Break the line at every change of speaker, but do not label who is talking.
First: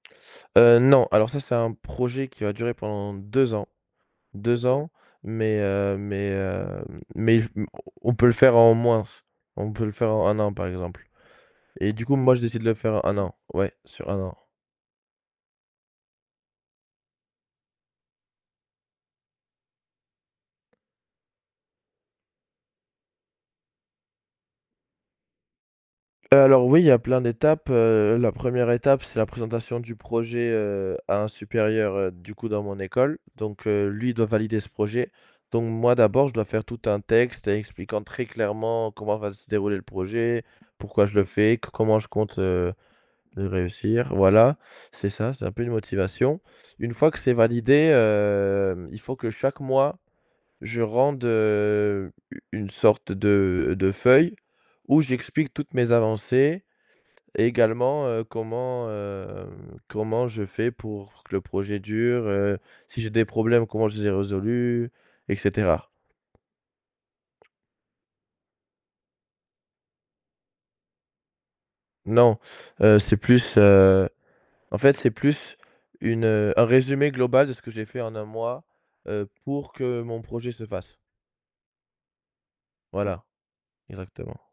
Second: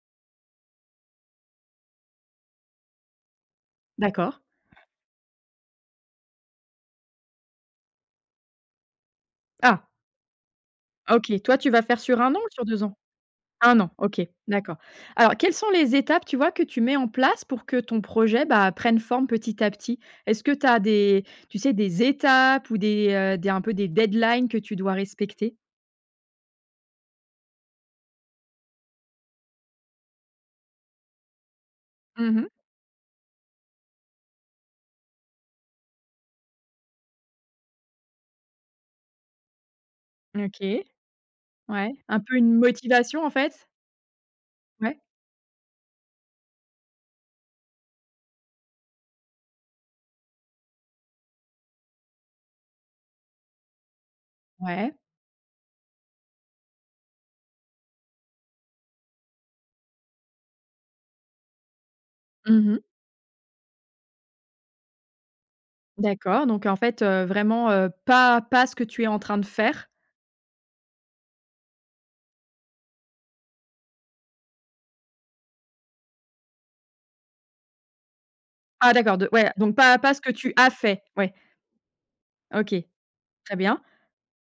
Heu, non, alors ça, c'est un projet qui va durer pendant 2 ans,
D'accord.
2 ans, mais heu, mais heu, mais il f on on peut le faire en moins f on
Ah!
peut le faire en 1 an, par exemple.
OK, toi tu vas
Et
faire
du coup,
sur 1
moi,
an
je
ou
décide de
sur
le
2 ans?
faire en 1 an, ouais,
1 an.
sur 1
OK,
an.
d'accord. Alors quelles sont les étapes tu vois que tu mets en place pour que ton projet, bah, prenne forme petit à petit? Est-ce que tu as des, tu sais, des étapes ou des, heu, des un peu des deadlines que tu dois respecter?
Heu, alors oui, il y a plein d'étapes, heu, la 1re étape c'est la présentation du projet, heu, à un supérieur, heu, du
Mmh
coup
mh.
dans mon école, donc heu, lui il doit valider ce projet. Donc, moi d'abord je dois faire tout un texte, expliquant très clairement comment va se dérouler le projet,
OK.
pourquoi je le fais, co
Ouais.
comment je
Un peu
compte
une motivation en fait?
réussir voilà,
Ouais.
c'est ça, c'est un peu une motivation. Une fois que c'est validé, heu, il faut que chaque mois, je rende, heu, u une sorte de de feuille
Ouais.
où j'explique toutes mes avancées et également, heu, comment, heu, comment je fais pour que le projet dure, heu,
Mmh mh.
si j'ai des problèmes, comment je les ai résolus, et cetera.
D'accord, donc en fait, heu, vraiment, heu, pas pas ce que tu es en train de faire?
Non, heu, c'est plus heu, en fait c'est plus une, heu un résumé global de ce que j'ai fait en 1 mois,
Ah, d'accord.
heu,
De ouais,
pour
donc pas
que
pas ce
mon
que
projet
tu
se
as
fasse.
fait? Ouais. OK,
Voilà,
très bien.
exactement.